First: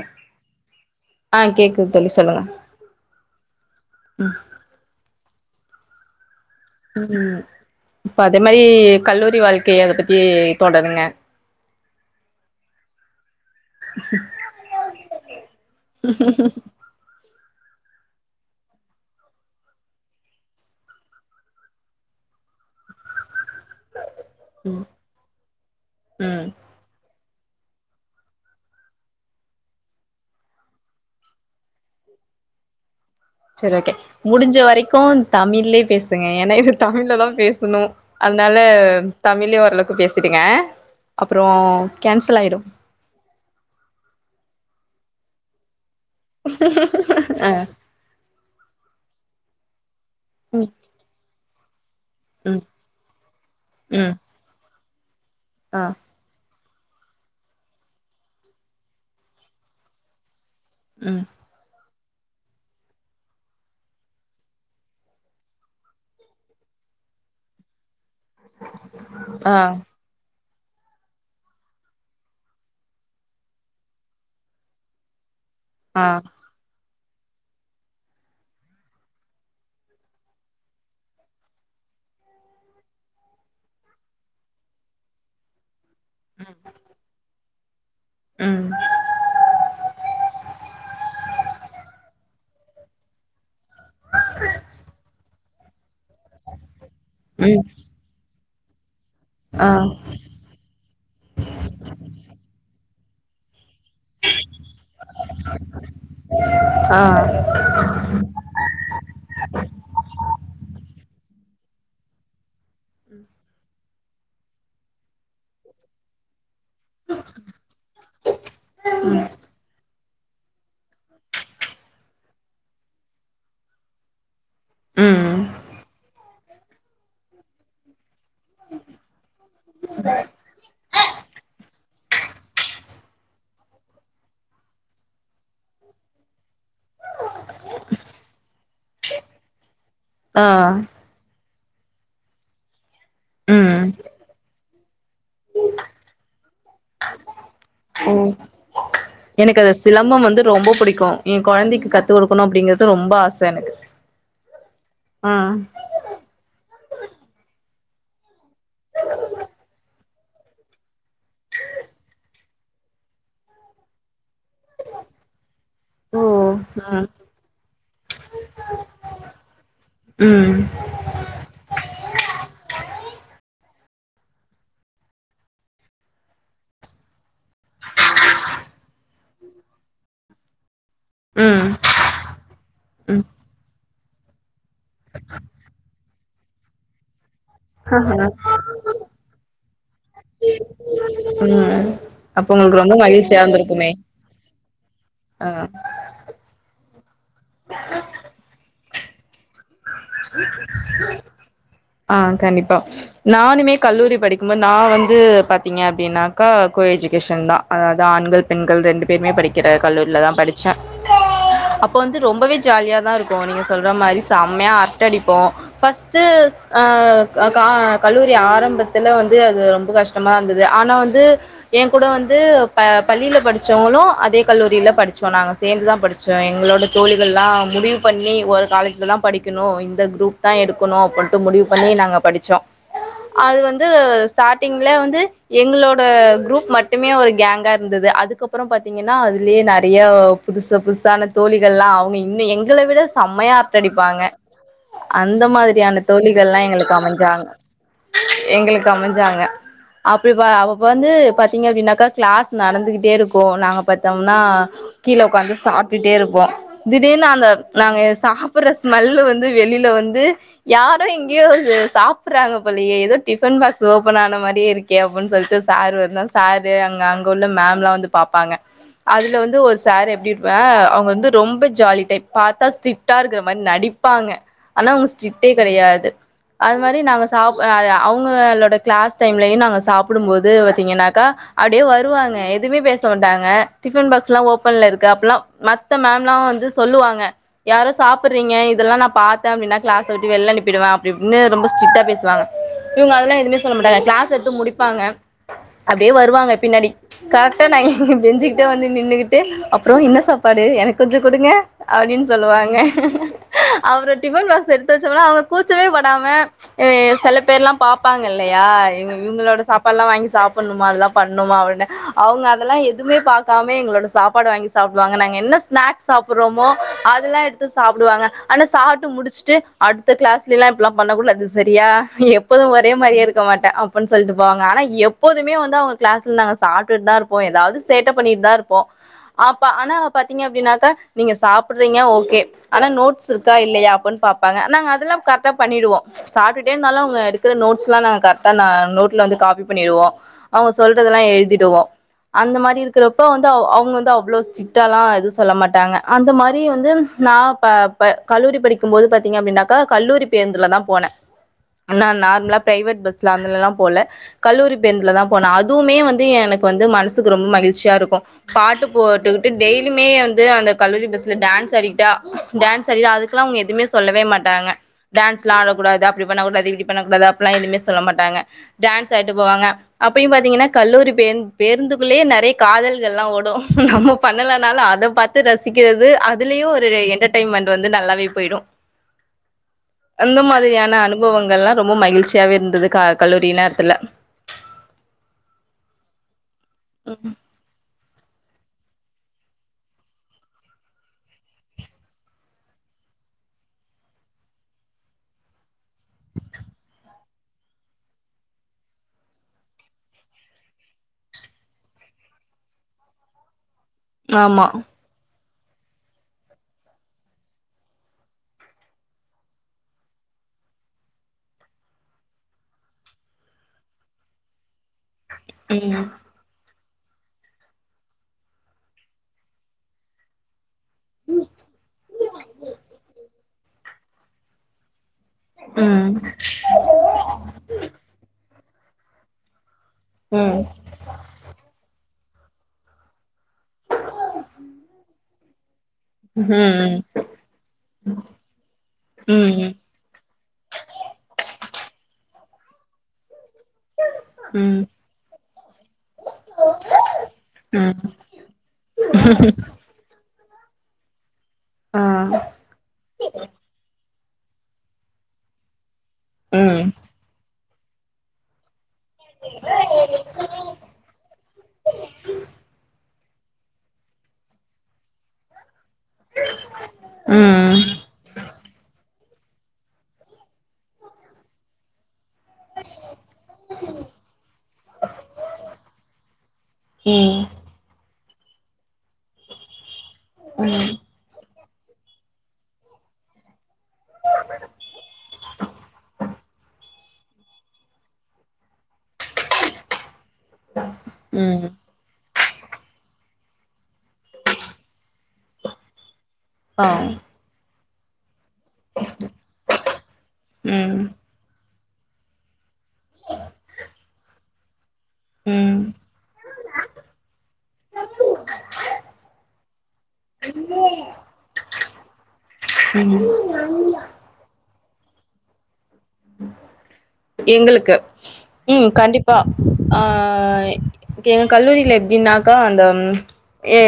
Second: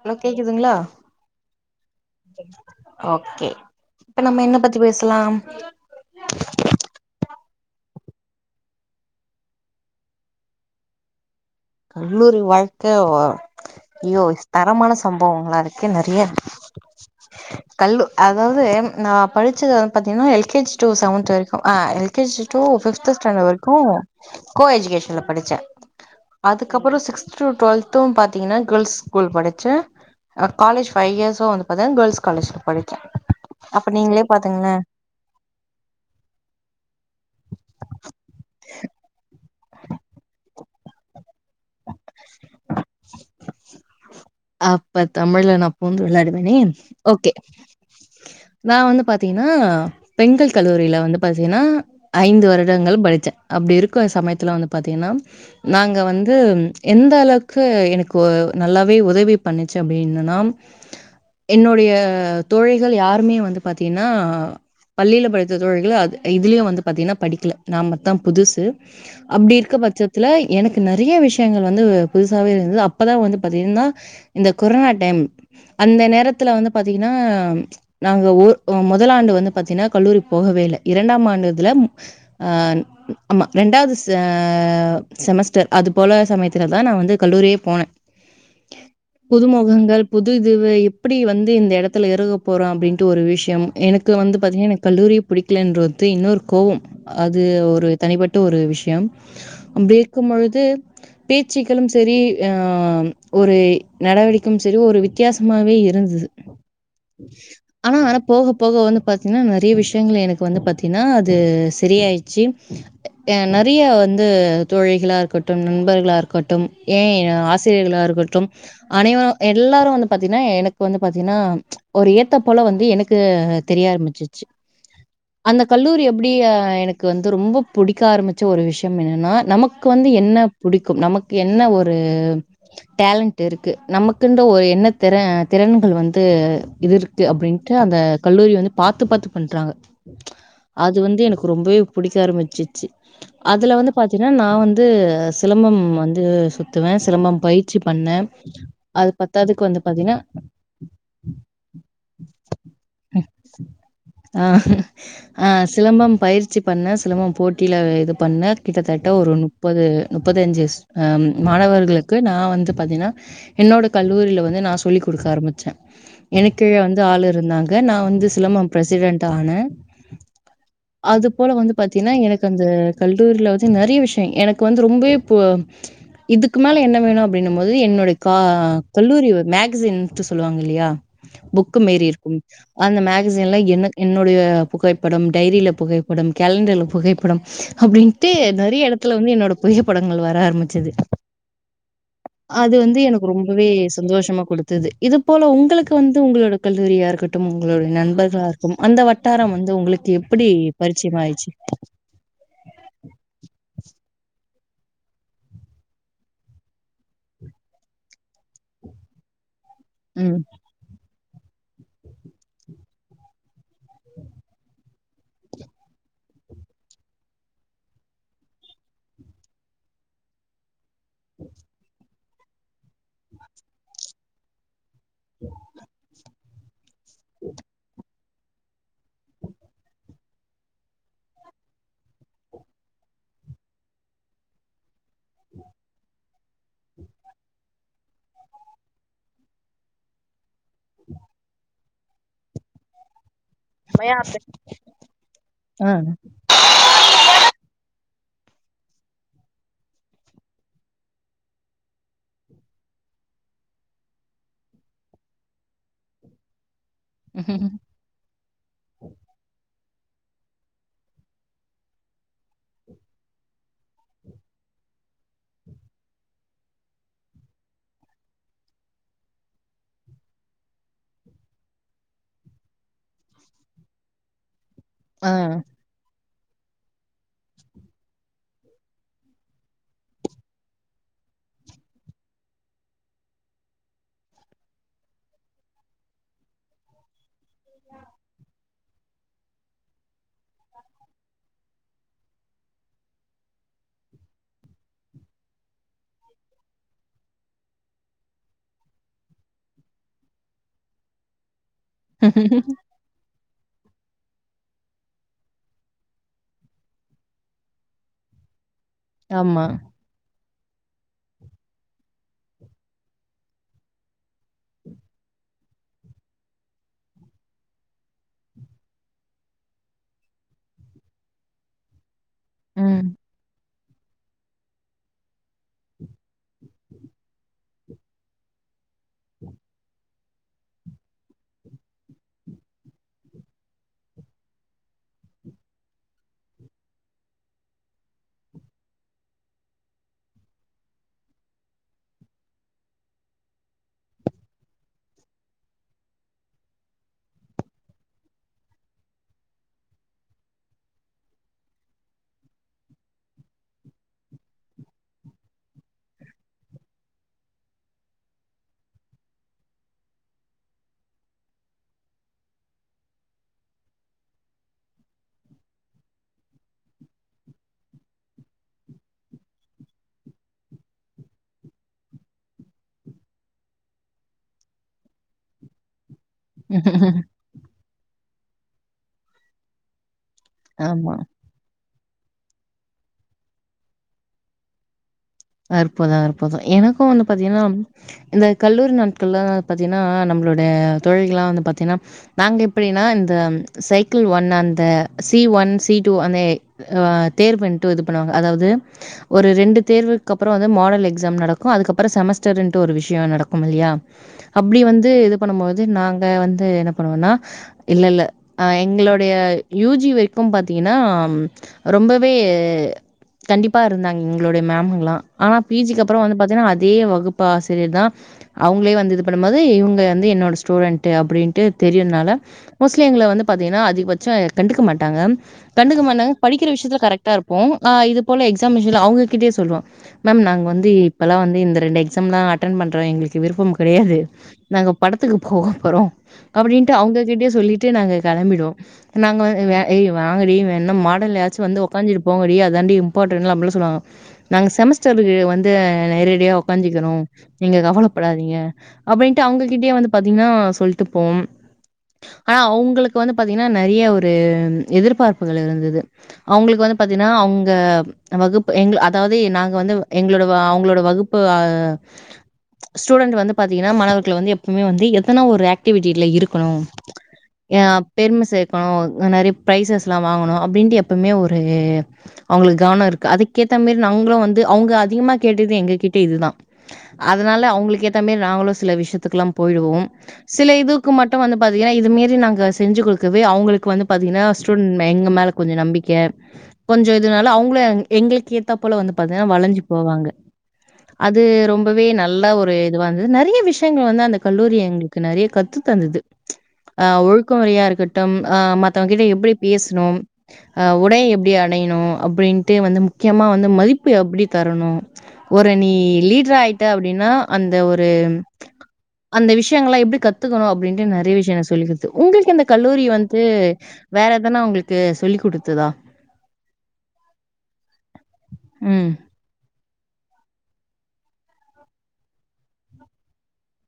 Hello கேக்குதுங்களா ஆ கேக்குது தோழி சொல்லுங்க ஓகே இப்ப நம்ம என்ன பத்தி பேசலாம் உம் இப்ப அதே மாரி கல்லூரி வாழ்க்கை அத பத்தி தொடருங்க கல்லூரி வாழ்க்க வ ஐயோ தரமான சம்பவங்களா இருக்கே நெறைய கல்லு அதாவது நா படிச்சது வந்து பாத்தீங்கன்னா எல்கேஜி டூ செவன்த் வரைக்கு அ எல்கேஜி டூ ஃபிப்த் ஸ்டாண்டர்ட் வரைக்கு கு கோ ம் எஜுகேஷன்ல படிச்ச ம் அதுக்கப்ற சிக்ஸ் சிக்ஸ் டு ட்வெல்த்து பாத்தீங்கன்னா கேள்ஸ் ஸ்கூல் படிச்ச காலேஜ் ஹ ஃபைவ் இயர்ஸ் வந்து பாத்த க்ர்ள்ஸ் காலேஜ் படிச்ச சரி ஓகே முடிஞ்ச வரைக்கு தமிழ்லே பேசுங்க ஏனா இது தமிழ்ல தா பேசணு அதனால தமிலே வ எவ்ளோக்கு பேசடுங்க அப்றோ கேன்சல் ஆயிடு அப்ப தமிழ் நா பூந்து விளையாடுவனே ஓகே ஆ நா வந்து பாத்தீங்கன்னா பெண்கள் ம் கல்லூரியில வந்து பா த்தினா ஐந்து ம் வருடங்கள் படிச்சே அப்டி இருக்கு ம் சமயத்துல வந்து பாத்திங்னா ஆ நாங்க வந்து எந்த அளவுக்கு எனக்கு வோ நல்லாவே உதவி பண்ணிச்சு அப்டின்னனா ம் என்னுடைய அ தோழிகள் யாருமே வந்து பாத்தீங்னா பள்ளியில படித்த தோழிகள் அ இதுலய வந்து பாத்தீங்கனா படிக்கல நாமத் தா புதுசு அப்டி ஆ இருக்க பட்சத்துல எனக்கு நெறைய விஷயங்கள் வந்து புதுசாகவே இருந்தது அப்பதா வந்து பாத்தீங்கன்னா இந்த கொரோனா டைம் அந்த ஆ நேரத்துல வந்து பாத் தீங்கன்னா நாங்க ஒர் முதலாண்டு வந்து பாத்தீங்கன்னா கல்லூரி போகவே இல்ல இரண்டாம் ஆண்டு இதுல அ ஆமா ரெண்டாவது செ செமஸ்டர் அது போல சமயத்துல தா நா வந்து கல்லூரியே போனே உம் புது முகங்கள் புது இதுவு எப்டி வந்து இந்த எடத்துல இருக போறோ அப்படின்ட்டு ஒரு விஷயம் எனக்கு வந்து பாத்தீங்கன்னா எனக்கு கல்லூரி புடிக்கிலேன்ரு த்து இன்னொரு கோவம் அது ம் ஒரு தனிப்பட்ட ஒரு விஷயம் ஆ அப்படி இருக்கும் பொழுது பேச்சுக்களும் சரி ஆஹ் ஒரு நடவடிக்கையம் செரி ஒரு வித்தியாசமாவே இருந்தது ஆ ஆனா ஆனா போக போக வந்து பாத்தீங்கன்னா நிறைய விஷயங்கள் எனக்கு வந்து பாத்தீன்னா அது சரி ஆயிச்சி அ நெறைய வந் து தோழிகலா இருக்கட்டும் நண்பர்களாக இருக்கட்டும் ஏ ஆசிரியர்களாக இருக்கட்டும் அனைவரு எல்லா வந்து பாத்தீன்னா எனக்கு வந்து பாத்தீஙகன்னா ஒரு ஏத்த போல வந்து எனக்கு தெரிய ஆரம்பிச்சு ம் அந்த கல்லூரி எப்படி எனக்கு வந்து ரொம்ப புடிக்க ஆரம் பிச்ச ஒரு விஷயம் என்னன்னா நமக்கு வந்து என்ன புடிக்கும் நமக் என்ன ஒரு டலண்ட் இருக்கு நமக்குன்ற ஒரு என்ன திற திறன்கள் வந்து இது இருக்கு அப்படின்ட்டு அந்த கல்லூரி வந்து பாத்து பாத்து பண்றாங்க ஆ அது வந்து எனக் ரொம்பவே புடிக்க ஆரம்பிச்சிச்சு அதில ம் வந்து பாத்தீன்னா நா வந்து சிலம்பம் வந்து சுத்துவ சிலம்பம் பயிற்சி பண்ண ம் எனக்கு அது சிலம்பம் வந்து ரொம்ப புடிக்கு என் கொழந்தைக்கு கத்து கொடுக்கணு அப்டிங்கறது ரொம்ப ஆச எனக்கு அ ம் பண்ண சிலம்ப போட்டியில இது பண்ண கிட்டத்தட்ட ஒரு முப்பது பத்தஞ்சு மாணவர்களுக்கு நா வந்து பாத்தீனா என்னோட கல்லூரில வந் து நா சொல்லி குடுக்க ஆரமிச்ச ம் எனக்கு வந்து ஆளு இருந்தாங்க நா வந்து சிலம்பம் ப்ரெசிடென்ட் ஆன ம் அது போல வந்து பாத்தீனா எனக்கு அந்த கல்லூரில நெறைய விஷய எனக்கு வந்து ரொம்பவே இப்ப இதுக்கு மேல என்ன வேணு அப்படின்னும்போது என்னோட க கல்லூரி மேகசின்ட்டு சொல்லுவாங்க இல்லையா ம் ம் புக் மேரி இருக்கு அந்த மேகசின்ல எனக் என்னுடைய புகைப்படம் டைரில புகை படம் கேலண்டர்ல புகைப்படம் அப்டின்ட்டு நெறைய எடத்துல வந்து என்னோட புகை படங்கள் வர ஆரம்பிச்சது அப்ப அது உங்களுக்கு ரொம்ப வந் தது எனக்கு மகிழ்ச்சியா ரொம்பவே இருந்திருக்குமே சந்தோஷம குடுத்தது இது ஆ போல உங்களுக்கு வந்து உங்களோட கல்லூரியா இரு டும் உங்களுடைய நண்பர்களாகும் அந்த வட்டார வந் து உங்களுக்கு எப்படி பரிச்சயமாச்சு ஆ கண்டிபா நானுமே கல்லூரி படிக் நா வந்து பாத்தீங்க அப்டினாக்கா கோ எஜுகேஷன் அதாவ்து ஆண்கள் பெண்கள் ரெண்டு பேருமே படிக் கற கல்லூரிலதா ம். படிச்சே அப்போ வந்து ரொம்பவே ஜாலியாதா இருகு நீங்க சொல்ற மாரி செம்மயா அரட்ட அடிபோ ஃபஸ்ட்டு ஆ க கல்லூரி ஆரம்பத்துல வந்து அது ரொம்ப கஷ்டமா இருந்தது ஆனா வந்து எ கூட வந் து ப பள்ளில படிச்சவங்ளு அதே கல்லூரில படி ச்சோ நாங்க சேந்துதா படி ச்சோ எங்ளோட தோழிகள்லா முடிவ் பண்ணி ஒரு காலேஜ்லதா படிகணு இந்த குரூப்தா எடுகணு அப்ன்னு முடிவு பண்ணி நாங்க படிச்சோ அது வந்து ஸ்டார்டிங்ல வந்து எங்களோட குரூப் மட்டுமே ஒரு கேங்கா இருந்தது அதுக்கப்றொ பாத்தீங்கனா அதிலே நெறயா புதுஸ் புதுஸான தோழிகள்ல்லா அவுங்க இன்னு எங்கள விட செம யா அரட்டடிபாங்க அந்த ஆ மாரியான தோழிகள்லா எங்களுக்கு அமஞ்சாங்க எங்களுக்கு அமஞ்சாங்க அப்பீப்பா அப் வந்து பாத்தீங்க அப்டினாக்கா கிளாஸ் நடந்துகிட்டே இருக்கு நாங்க பாத்தம்னா கீழ உக்காந்து சாப்டுட்டே இருப்போ திடீர்னு அந்த நாங்க சாப்டுற ஸ்மெல்லு வந்து வெளில வ ந்து யாரோ எங்கேயோ சாப்றாங்க போலயே எதோ டிஃபன் பாக்ஸ் ஓப்பன் ஆன மாரியே இருக்கே அப்டின் சொல்ட்டு சாரு வர்னு சாரு அங்க அங்க உள்ள மேம்ல்லா வந்து பாப்பாங்க அதுல வந்து ஒரு சாரு எப்டி இருப்பா அ அவர் வந்து ரொம்ப ஜாலி டைப் பாத்தா ஸ்ட்ரிக்டா இருக்கிற மாதரி நடிப்பாங்க ஆனா ஆ மிஸ்ஸ்டிவ் டீ கெடயாது அது மாரி நாங்க சாப் எ அவுங்களோட கிளாஸ் டைம்லயு நாங்க சாப்டும்போது பாத்தீங்னாக்கா அப்டியே வருவாங்க எதுமே பேச மாட்டாங்க டிஃபன் பாக்ஸ்லா ஓப்பன்ல இருக்கு அப்பலா மத்த மேம்ல்லா வந்து சொல்லுவாங்க யாரோ சாப்பறீங்க இதெல்லா நா பாத்த அப்டினா கிளாஸ் சொல்ட்டு வெளில அனுபிடுவ அப்டி இப்டினு ரொம்ப ஸ்ட்ரிட்டா பேசுவாங்க இவுங்க அதெல்லா எதுமே சொல்ல மாட்டாங்க கிளாஸ் எத்து முடிபாங்க அப்டியே வருவாங்க பின்னாடி ப்ச் கரெக்டா நா எங்க பெஞ்சுகிட்ட வந்து நின்னுகிட்டு அப்றொ என்ன சாப்பாடு எனக்கு கொஞ்சொ குடுங்க அப்டினு சொல்லுவாங்க அப்றொ டிஃவன் பாக்ஸ் எடுத் சில சமயமெல்லா அவுங்க கூச்சமே படாம சில பேரெல்லா பாப்பாங்க இல்லயா ஏங்க இவுங்களோட ஆமா சாப்பாடெல்லா வாங்கி சாப் பண்ணுமா அதெல்லா பண்ணுமா உடனே அவுங்க அதெல்லா எதுமே பாக்காம எங்களோட சாப்பாடு வாங்கி சாப்டுவாங்க நாங்க என்ன ஸ்நாக்ஸ் சாப்றோமோ அதெல்லா எடுத்து சாப்டுவாங்க ஆனா சாப்ட்டு முடிச்சுட்டு அடுத்த கிளாஸ்லில்லா இப்பல்லா பண்ண கூடாது சரியா இப்பதா ஒரே ம் மாரியே இருக்க மாட்ட அப் ப்பன் சொல்ட்டு போவாங்க ஆனா எப்போ மே வந்து அவுங்க க்ளாஸ்ல நாங்க சாப்டுட்டுதா இருப்போ எதாவது சேட்டை பண்ணிட்டுதா இருப்போ அப்ப ஆனா பாத்தீங்க அப்டினாக்கா நீங்க சாப்டுறீங்க ஓகே ஆனா நோட்ஸ் இருக்கா இல்லையா அப்பன் பா பாங்க நாங்க அதெல்லா கரெட்டா பண்ணிடுவோ சாப்டுட்டே இருந்தாலு அவுங்க எடுக்கிற நோட்ஸ்ல்லா கரெட்டா நா நோட்ல வந்து காபி பண்ணிறருவோ அவுங்க சொல்றதெல்லா எழுதிடுவோ அந்த மாரி இருக்கிறப்ப வந்து அவுங்க வந்து அவ்ளோ ஸ்ட்ரிட்டால்லா எதுவு சொல்ல மாட்டாங்க அந்த மாரி வந்து நா ப ப கல்லூரி படிக்கும்போது பா த்தீங்க அப்டினாக்கா கல்லூரி பேருந்துலதா போன ஆனா நார்மலா ப்ரைவேட் பஸ்ல அதுலல்லா போல கல்லூரி பேருந்துலதா போன அதுமே வந்து எனக்கு வந்து மனசுக்கு ரொம்ப மகிழ்ச்சியா இருக்கு பாட்டு போட்டுகிட்டு டெய்லியுமே வந்து அந்த கல்லூரி பஸ்ல டான்ஸ் ஆடிட்டு டான்ஸ் அதுக்கெல்லா அவுங்க எதுமே சொல்லவே மாட்டாங்க டான்ஸ்ல்லா ஆடக்கூடாது அப்டி பண்ணக்கூடாது இப்டி பண்ணக்கூடாது அப்பல்லா எதுமே சொல்ல மாட்டாங்க டான்ஸ் ஆடிட்டு போவாங்க அப்பயு பாத்தீங்கனா கல்லூரி பே பேருந்துக்குள்ளயே நெறய காதல்கள்ல்லா ஓடு நம்ம பண்ணலனாலு அத பாத்து ரசிக்கிறது அதுலயு ஒரு என்டர்டெய்ன்மெண்ட் வந்து நல்லாவே போய்டு அந்த மாதிரியான ஆமா அனுபவங்கள்ல்லா ரொம்ப மகிழ் ச்சியாவே இருந்தது கல்லூரி நேரத்துல இருப்பதா தா எனக்கு வந்து பாத்தீங்கனா இந்த கல்லூரி நாட்கள்ல பாத்தீங்கனா நம்மளோட தோழிகள்ளெல்லாம் வந்து பாத்தீங்கனா நாங்க எப்டினா இந்த சைக்கிள் ஒன் அந்த சி ஒன் சி டூ அந்த அ தேர்வுன்ட்டு இது பண்ணுவாங்க அதாவது ஒரு ரெண்டு தேர்வு அப்புறோம் வந்து மாடல் எக்ஸாம் நடக்கும் அதுக்கப்புறம் செமஸ்டர்ன்ட்டு ஒரு விஷயம் நடக்குமில்லையா ஆமா அப்டி வந்து இது பண்ணும் போது நாங்க வந்து என்ன பண்ணுவோனா இல்ல இல்ல ஆ எங்களுடைய யூஜி வரைக்கும் பாத்தீங்கன்னா ரொம்பவே கண்டிப்பா இருந்தாங்க எங்களுடைய மேமுங்கெல்லாம் ஆனா பிஜிக்கு ம் அப்புறோம் வந்து பாத்தீங்கனா அதே வகுப்பு ஆசிரியர் தா அவங்களே வந்து இது பண்ணும்போது இவங்க வந்து என்னோட ஸ்டூடெண்ட்டு அப்டின்ட்டு தெரியுனால மோஸ்ட்லி எங்கள வந்து பாத்தீங்கனா அதிகபட்சம் கண்டுக்க மாட் டாங்க கண்டுக்க ம் மாட்டாங்க படிக்கிற விஷயத்துல கரெக்டா இருப்போ இது போல எக் சமயத்துலேஅவங்ககிட்டயே சொல்லு மேம் நாங்க வந்து இப்பெல்லாம் வந்து இந்த ரெண்டு எக் ஸம் தா அட்டன் பண்ற எங்களுக்கு விருப்பம் கிடையாது நாங்க படத்துக்கு போவோ போறோம் அப்டின்ட்டு ம் அவங்ககிட்டயே சொல்லிட்டு நாங்க கெளம்பிடுவோம் நாங்க ம் வ ஏய் வாங்க டி என்ன மாடல்ன்னுயாச்சு வந்து உக்காந்து போங்கடி அதான்டி இம்பார்ட் டண்ட் அப்டிலாம் சொல்லுவாங்க ம் நாங்க ம் செமஸ் டர்க்கு வந்து நேரடியா உக்காஞ்சிக்கிறோ நீங்க கவலைப்படாதீங்க அப்டின்ட்டு அவங்ககிட்டயே வந்து பாத்தீங்கனா சொல்லிட்டு போம் ஆ ஆனா அவங்களுக்கு வந்து பாத்தீங்கனா நெறைய ஒரு ஒரு எதிர்பார்ப்புகள் இருந்தது ம் அவங்களுக்கு வந்து பாத்தீஙகனா அவுங் க வகுப்பு எங்க அர்ஜ அதாவது நாங்க வந்து எங்களோட அவங்களோட வகுப்பு ஸ்டூடெண்ட் வந்து பாத்தீங்கன்னா மாணவர்கள் எப்பவுமே வந்து எத்தனா ஒரு ஆக் ஆக்டிவிட்டில இருக்கணும் ம் ஆஹ் பெருமை சேர்க்கணும் நிறைய பிரைசஸ் எல்லாம் வாங்கணும் அப்படின்ட்டு எப்பவுமே ஒரு அவங்களுக்கு கவனம் இருக்கு அதுக்கேத்த மாதிரி நாங்களும் வந்து அவங்க அதிகமா கேட்டது எங்க கிட்ட இதுதான் ம் அதனால அவங்களுக்கு ஏத்த மாதிரி நாங்களும் சில விஷயத்துகெலாம் போயிடுவோம் சில இதுக்கு மட்டும் வந்து பாத்தீங்கன்னா இது மாரி நாங்க செஞ்சு கொடுக்கவே அவங்களுக்கு வந்து பாத்தீங்கன்னா ஸ்டூடன்ட் எங்க மேல கொஞ்சம் நம்பிக்கை கொஞ்சம் இதுனால அவங்களு எங்களுக்கு ஏத்தா போல வந்து ப்பா வளைஞ்சி போவாங்க அது ம் ரொம்பவே நல்ல ஒரு இது வந்தது நிறைய விஷயங்கள் வந்து அந்த கல்லூரி எங்களுக்கு நிறைய கத்து தந்தது ஆ ஆஹ் ஒழுக்க முறையா இருக் கட்டும் ஆஹ் மத்தவங்க கிட்ட எப்படி பேச னோம் ஆஹ் ம் உட எப்படியா அணியணும் அப்படின்ட்டு வந்து முக்கியமா வந்து மதிப் பு எப்டி தரணும் ஒரு ம் நீ லீடரா ஆயிட்ட அப்படின்னா அந்த ஒரு அந்த விஷயங்களாம் எப்படி கத்துக்கணும் அப்படின்ட்டு நிறைய விஷயம் நான் சொல்லிகொடுத்தேன் உங்களுக்கு அந்த ம் கல்லூரி வந்து வேற எதானா உங்களுக்கு சொல்லிக் கொடுத்ததா எங்களுக்கு உம் ம். கண்டிப்பா ஆஹ் எங்க கல்லூரியில எப்படின்னாக்கா அந்த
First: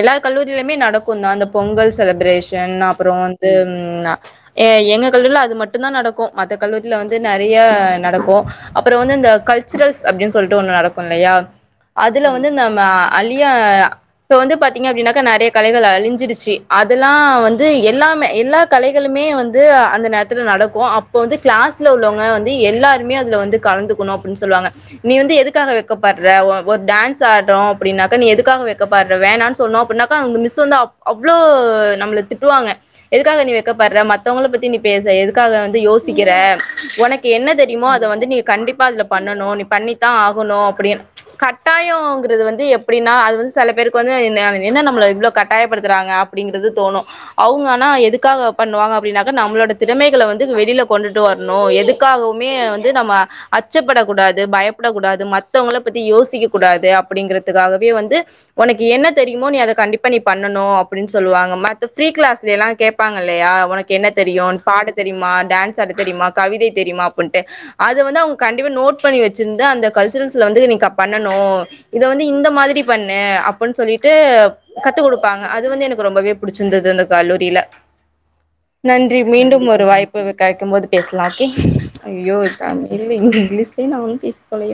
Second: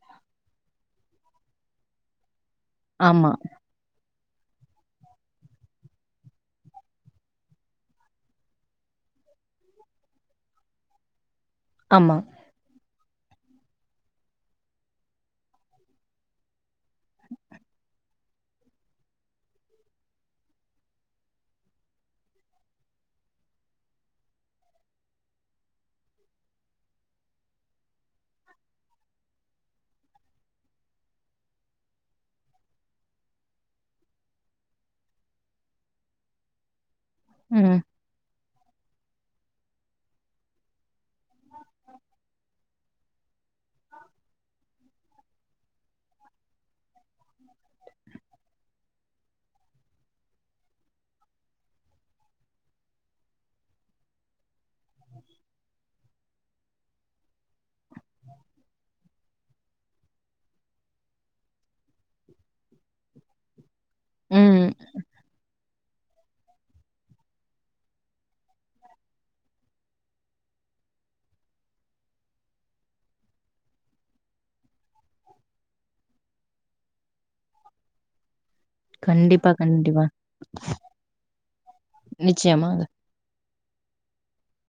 எல்லா கல்லூரியிலயுமே நடக்கும் தான் அந்த பொங்கல் செலப்ரேஷ் சன் அப்புறம் ஆமா, வந்து எ எங்க கல்லூரில அது மட்டும் தான் நடக்கும் மத்த கல்லூரில வந்து நிறைய நடக்கும் அப்புறம் வந்து இந்த கல்சுரல்ஸ் அப்படின்னு சொல்லிட்டு ஒண்ணும் நடக்கும் இல்லையா ஆமா. அதுல வந்து நம்ம அழியா இப்போ வந்து பாத்தீங்க அப்படின்னாக்கா நிறைய கலைகள் அழிஞ்சிருச்சு அதெல்லாம் வந்து எல்லாமே எல்லா கலைகளுமே வந்து அந்த நேரத்தில் நடக்கும் அப்போ வந்து கிளாஸ்ல உள்ளவங்க வந்து எல்லா ருமே அதுல வந்து கலந்துக்கனும் அப்பிடின்னு சொல்வாங்க நீ வந்து எதுக்காக வெக்க படுற ஒ ஒரு டான்ஸ் ஆடுறோம் அப்டீனா நீ எதுக்காக வெக்கப்படுற வேணாம்னு சொன்னோம் அப்டீனாக்கா மிஸ் வந்து அவளோ நம்மள திட்டுவாங்க எதுக்காக நீ வெக்க படுற மத்தவங்கள பத்தி நீ பேச எதுக்காக நீ யோசிக்கிற உனக்கே என்ன தெ ம், இத வந்து நீ கண்டிப்பா பண்ணனும் நீ பண்ணி தான் ஆகணும் அப்பிடின்னு கட்டாயக்குறது வந்து எப்பிடினா அது வந்து சில பேருக்கு வந்து என்ன நம்மள இவளோ கட்டாய படுத்துறாங்க அப்டீங்கிறது தோணும் அவுங்க ஆனா எதுக்காக பண்ணுவாங்க அப்டீனக்கா நம்மளோட திறமைகள வந்து வெளில கொண்டுட்டுட்டு வரணும் எதுக்காக மே வந்து நம்ம அச்சப்படக்கூடாது பயப்படக்கூடாது மத்தவங்கள பத்தி யோசிக்க கூடாது அப்படிங்கறதுக்காகவே வந்து உனக்கு என்ன தெரியுமோ நீ அதை கண்டிப்பா நீ பண்ணனும் அப்படின்னு சொல்லுவாங்க மத்த பிரீ கிளாஸ்ல எல்லாம் கேட்பாங்க இல்லையா உனக்கு என்ன தெரியும் ம். பாட தெரியுமா டான்ஸ் ஆட தெரியுமா கவிதை தெரியுமா வன்ட்டு அது வந்து அவங்க கண்டிப்பா நோட் பண்ணி வச்சிருந்தா அந்த கல்சுரல்ஸ்ல வந்து நீ பண்ணனும் இத வந்து இந்த மாதிரி பண்ணு அப்படின்னு சொல்லிட்டு கத்து கொடுப்பாங்க அது வந்து எனக்கு ரொம்பவே புடிச்சிருந்தது அந்த கல்லூரில நன்றி கண்டிப்பா, மீண்டும் ஒரு கண்டிப்பா. வாய்ப்பு கிடைக்கும் போது பேசலாம் ஓகே யோ நிச்சயமா. தான இல் இங்க இங்கிலீஷலய நானும் பேசிதொலைறேன்